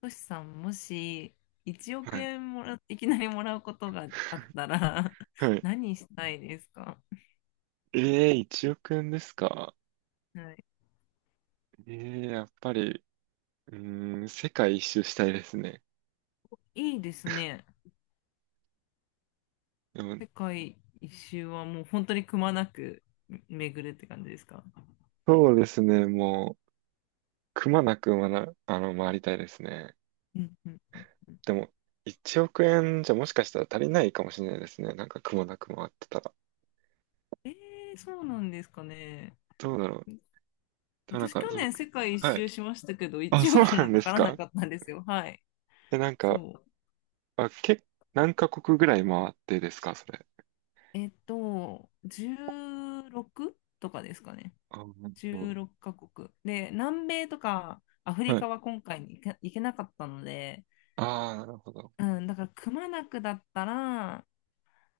トシさん、もし1億はい。円いきなりもらうことがあったら はい。何したいですか？ええ、1億円ですか？はい。ええ、やっぱり、うーん、世界一周したいですね。いいですね。でも、世界一周はもう本当にくまなく巡るって感じですか？そうですね、もう、くまなくまな、あの、回りたいですね。うんうんうん。でも、1億円じゃもしかしたら足りないかもしれないですね。なんかくまなく回ってたら。えそうなんですかね。どうだろう。でもなん私去か、僕、年世界一はい。周しましたけど、あ、1そう億なもんかでかすらなか？かったんですよ。はい。え、なんか、そう。あ、け、何カ国ぐらい回ってですか、それ。16とかですかね。あ、なるほど。16カ国。で、南米とかアフリはカい。は今回に行けなかったので、ああ、なるほど。うん、だからくまなくだったら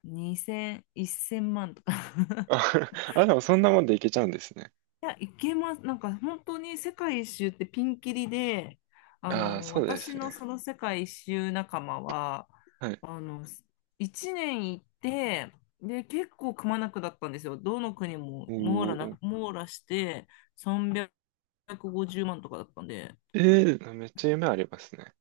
2000、1000万とか あ、あ、でもそんなもんでいけちゃうんですね。いや、行けます。なんか本当に世界一周ってピンキリで、ああ、そうで私すのね。その世界一周仲間は、はい。あの、1年行って、で、結構くまなくだったんですよ。どの国もおお。網羅して350万とかだったんで、ええー、めっちゃ夢ありますね。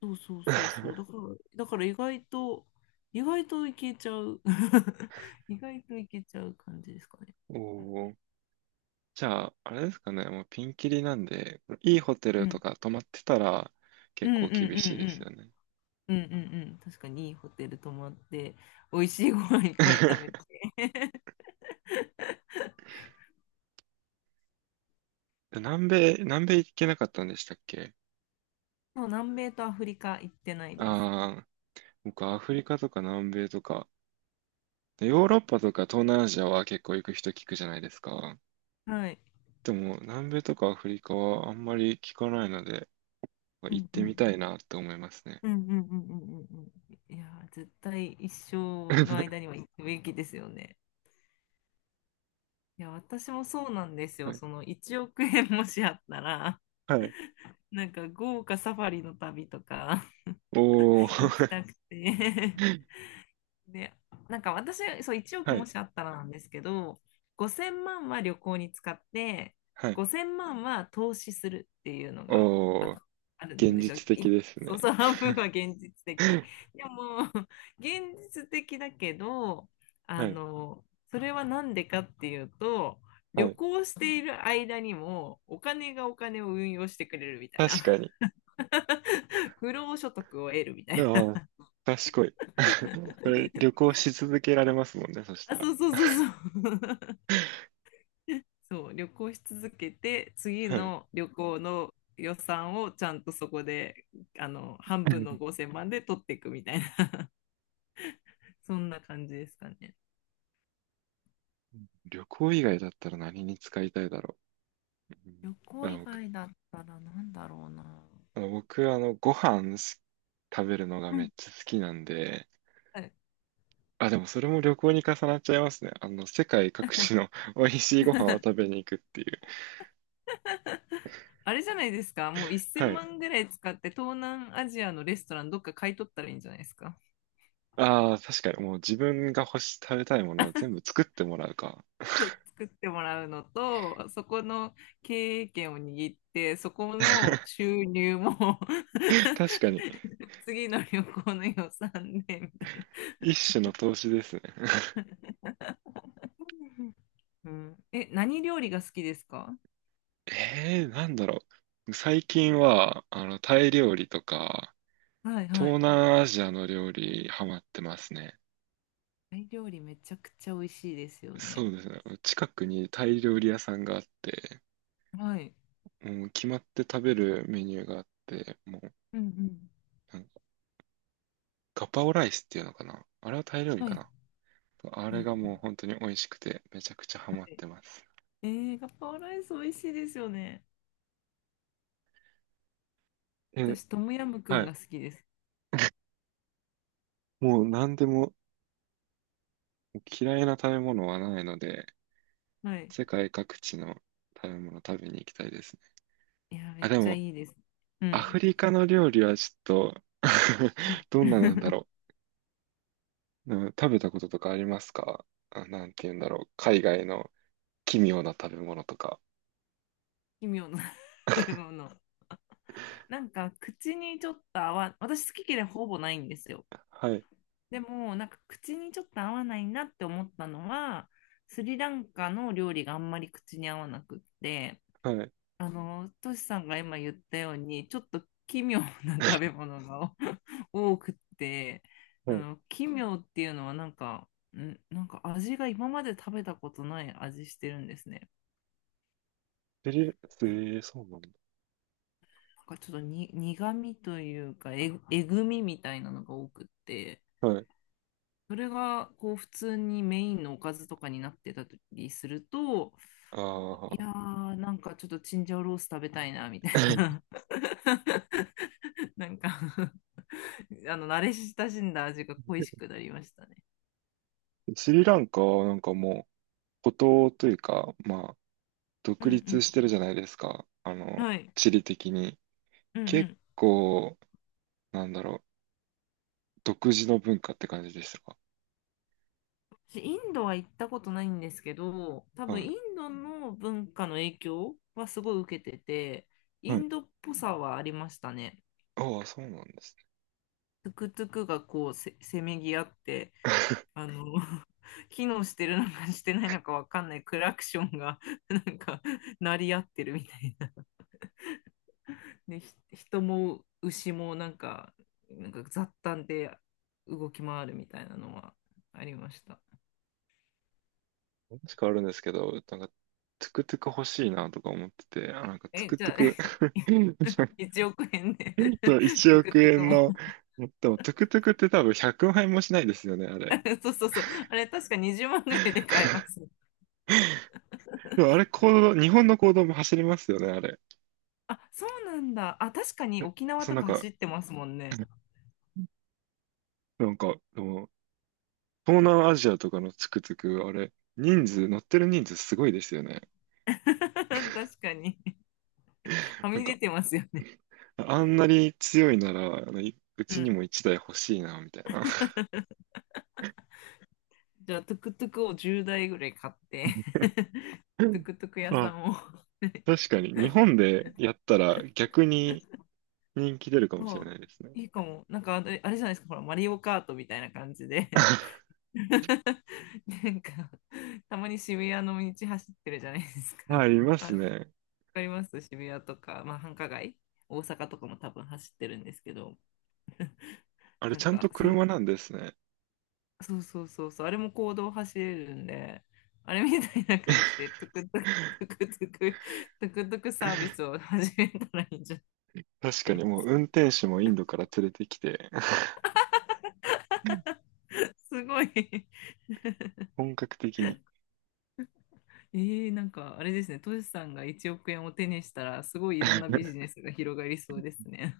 そうそうそうそう。だか ら、だから意外といけちゃう。意外といけちゃう感じですかね。おお。じゃあ、あれですかね。もうピンキリなんで、いいホテうルとん。か泊まってたらう結んう構ん厳うしいですんよね。うん。うんうんうん。確かにいいホテル泊まって、美味しいご飯いっぱい食べて。南米行けなかったんでしたっけ？もう南米とアフリカ行ってないです。ああー、僕アフリカとか南米とか、ヨーロッパとか東南アジアは結構行く人聞くじゃないですか。はい。でも南米とかアフリカはあんまり聞かないので、う行っんうてみん。たいなって思いますね。うんうんうんうんうんうん。いやー、絶対一生の 間には行くべきですよね。いや、私もそうなんですはよ。いその1億円もしあったら、はい。なんか豪華サファリの旅とか お 行きー。たくて で、なんか私、そう、1億はもい。しあったらなんですけど、5000万は旅行に使って、はい。5000万は投資するっていうのがおー。あ、あるん現ですよ。実的ですそうね。そう、半分は現実的。でも、現実的だけど、はあい。の、それは何でかっていうと、は旅い。行している間にもお金がお金を運用してくれるみたい確な。かに。不労所得を得るみたいああ、賢い。な。これ、旅行し続けられますもんね、そしたあ、ら。そうそうそうそう。そう、旅行し続けて、次はい。の旅行の予算をちゃんとそこで、半分の 5000万で取っていくみたいな、そんな感じですかね。旅行以外だったら何に使いたいだろう。うん。旅あ行以の、僕、外だったらなんだろうな。あの、僕あのご飯す食べるのがうめん。っちゃ好きなんで、はい。 あ、でもそれも旅行に重なっちゃいますね。世界各地の 美味しいご飯を食 べに行くっていう。あれじゃないですか、もうは1000い。万ぐらい使って東南アジアのレストランどっか買い取ったらいいんじゃないですか。ああ、確かに、もう自分が食べたいものを全部作ってもらうか。作ってもらうのと、そこの経営権を握って、そこの収入も 確かに、次の旅行の予算でみたいな、一種の投資ですね。うん。え、何料理が好きですか？ ええー、なんだろう。最近は、タイ料理とか、はいは東い。南アジアの料理、ハマってますね。タイ料理めちゃくちゃ美味しいですよね。そうですね。近くにタイ料理屋さんがあって、はい。もう決まって食べるメニューがあって、もう、うんうん。なんかガパオライスっていうのかな。あれはタイ料理はかい。な。あうんれがうもうん。本当に美味しくて、めちゃくちゃハはマっい。てます。えガパオライス美味しいですよね。え、私、トムヤムクはンい。が好きです。もう何でも嫌いな食べ物はないので、はい。世界各地の食べ物食べに行きたいですね。いや、めあ、っでちゃも、いいです。うアん。フリカの料理はちょっと うん どんななんだ ろう。うん。食べたこととかありますか？あ、なんて言うんだろう。海外の奇妙な食べ物とか。奇妙な もの。なんか口にちょっと私好き嫌いほぼないんですよ。はい、でもなんか口にちょっと合わないなって思ったのは、スリランカの料理があんまり口に合わなくって、はい。トシさんが今言ったように、ちょっと奇妙な食べ物が 多くって、うん。奇妙っていうのはなんか、味が今まで食べたことない味してるんですね。スリ、えー、そうなんだ。なんかちょっとに苦味というかえぐみみたいなのが多くって、はい。それがこう普通にメインのおかずとかになってたりすると、あいやあ。ー、なんかちょっとチンジャオロース食べたいなみたいな、なんか あの慣れ親しんだ味が恋しくなりましたね。スリランカはなんかもう、孤島というか、まあ、う独ん立うしてるじゃないですか。ん。はい。地理的に。うんう結ん。構、なんだろう、独自の文化って感じでしたか？私インドは行ったことないんですけど、多分はイい。ンドの文化の影響はすごい受けてて、イはい。ンドっぽさはありましたね。ああ、そうなんですね。トゥクトゥクがこうせめぎ合って、あ の 機能してるのかしてないのかわかんないクラクションが なんか鳴り合ってるみたいな。で、人も牛もなんか、雑談で動き回るみたいなのはありました。話変わるんですけど、なんか、トゥクトゥク欲しいなとか思ってて、あ、なんかトゥえ、クじトゥゃク あ、1億円で トゥそう、1ク億トゥク円の、も でもトゥクトゥクって多分100万円もしないですよね、あれ。そうそうそう。あれ、確か20万ぐらいで買えま す。でもあれ、公道、日本の公道も走りますよね、あれ。あ、そうなんだ。あ、確かに沖縄そう、となんかか、走ってますもんね。でも、東南アジアとかのトゥクトゥク、あれ、人数、乗ってる人数すごいですよね。確かに。はなんみ出か、てますよね。あんなに強いなら、あのいううちにん。も一台欲しいな、みたいな。じゃあ、トゥクトゥクを10台ぐらい買って トゥクトゥク 屋さあ、んを 確かに。日本でやったら逆に人気出るか もしれあ、ないですね。いいかも。なんかあれじゃないですか、ほら、マリオカートみたいな感じで なんか、たまに渋谷の道走ってるじゃないですか。あ、いまあ、すわね。かります。渋谷とか、まあ、繁華街、大阪とかも多分走ってるんですけど、あれ、なんちゃんとか、車なんですね。そうそうそうそう、あれも公道走れるんで、あれみたいな感じで、トゥクトゥク、トゥクトゥク、トゥクトゥクサービスを始めたらいいんじゃ確なかい に、もう運転手もインドから連れてきて、すごい 本格的に。えなんかあれですね、トシさんが1億円を手にしたら、すごいいろんなビジ ネスが広がりそうですね。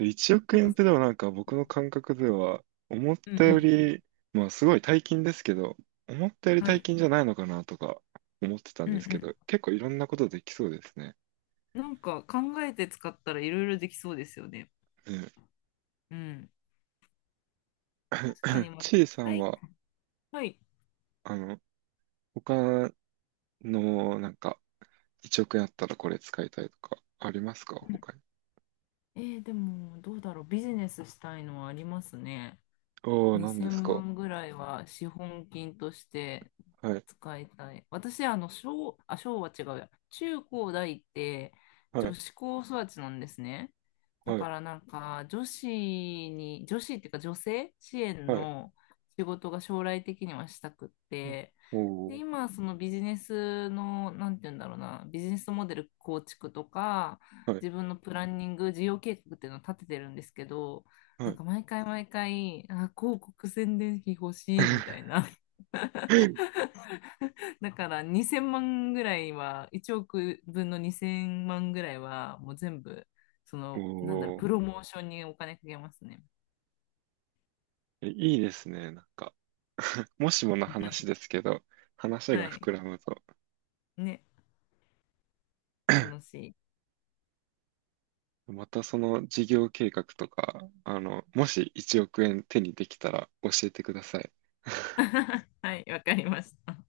1 億なん円っか、てでもなんか僕の感覚では思っうんうたよん、り、まあすごい大金ですけど、思ったよりは大い、金じゃないのかなとか思ってたんうんでうすけん。ど、結構いろんなことできそうですね。なんか考えて使ったらいろいろできそうですよね。うん。うん。確かに、まあ、ちいさはんい、は、はい。あの、他のなんか1億円あったらこれ使いたいとかありますかうん。他に？でも、どうだろう、ビジネスしたいのはありますね。ああ、何です2000か。万ぐらいは資本金としてはい、使いたい。私、小、あ、小は違うや。中高大っては女い、子高育ちなんですね。だはい、からなんか、女子に、女子っていうか女性支援はい。の仕事が将来的にはしたくっうん。て、おで、お、今、そのビジネスの、なんて言うんだろうな、ビジネスモデル構築とか、はい、自分のプランニング、事業計画っていうのを立ててるんですけど、はなんい。か毎回毎回、あ、広告宣伝費欲しいみたいな。だから2000万ぐらいは、1億分の2000万ぐらいは、もう全部、おなんだろう、お、プロモーションにお金かけますね。え、いいですね、なんか。もしもの話で すけど、話はがい。膨らむと、ね、楽しい。またその事業計画とか、もし1億円手にできたら教えてください。はい、わかりました。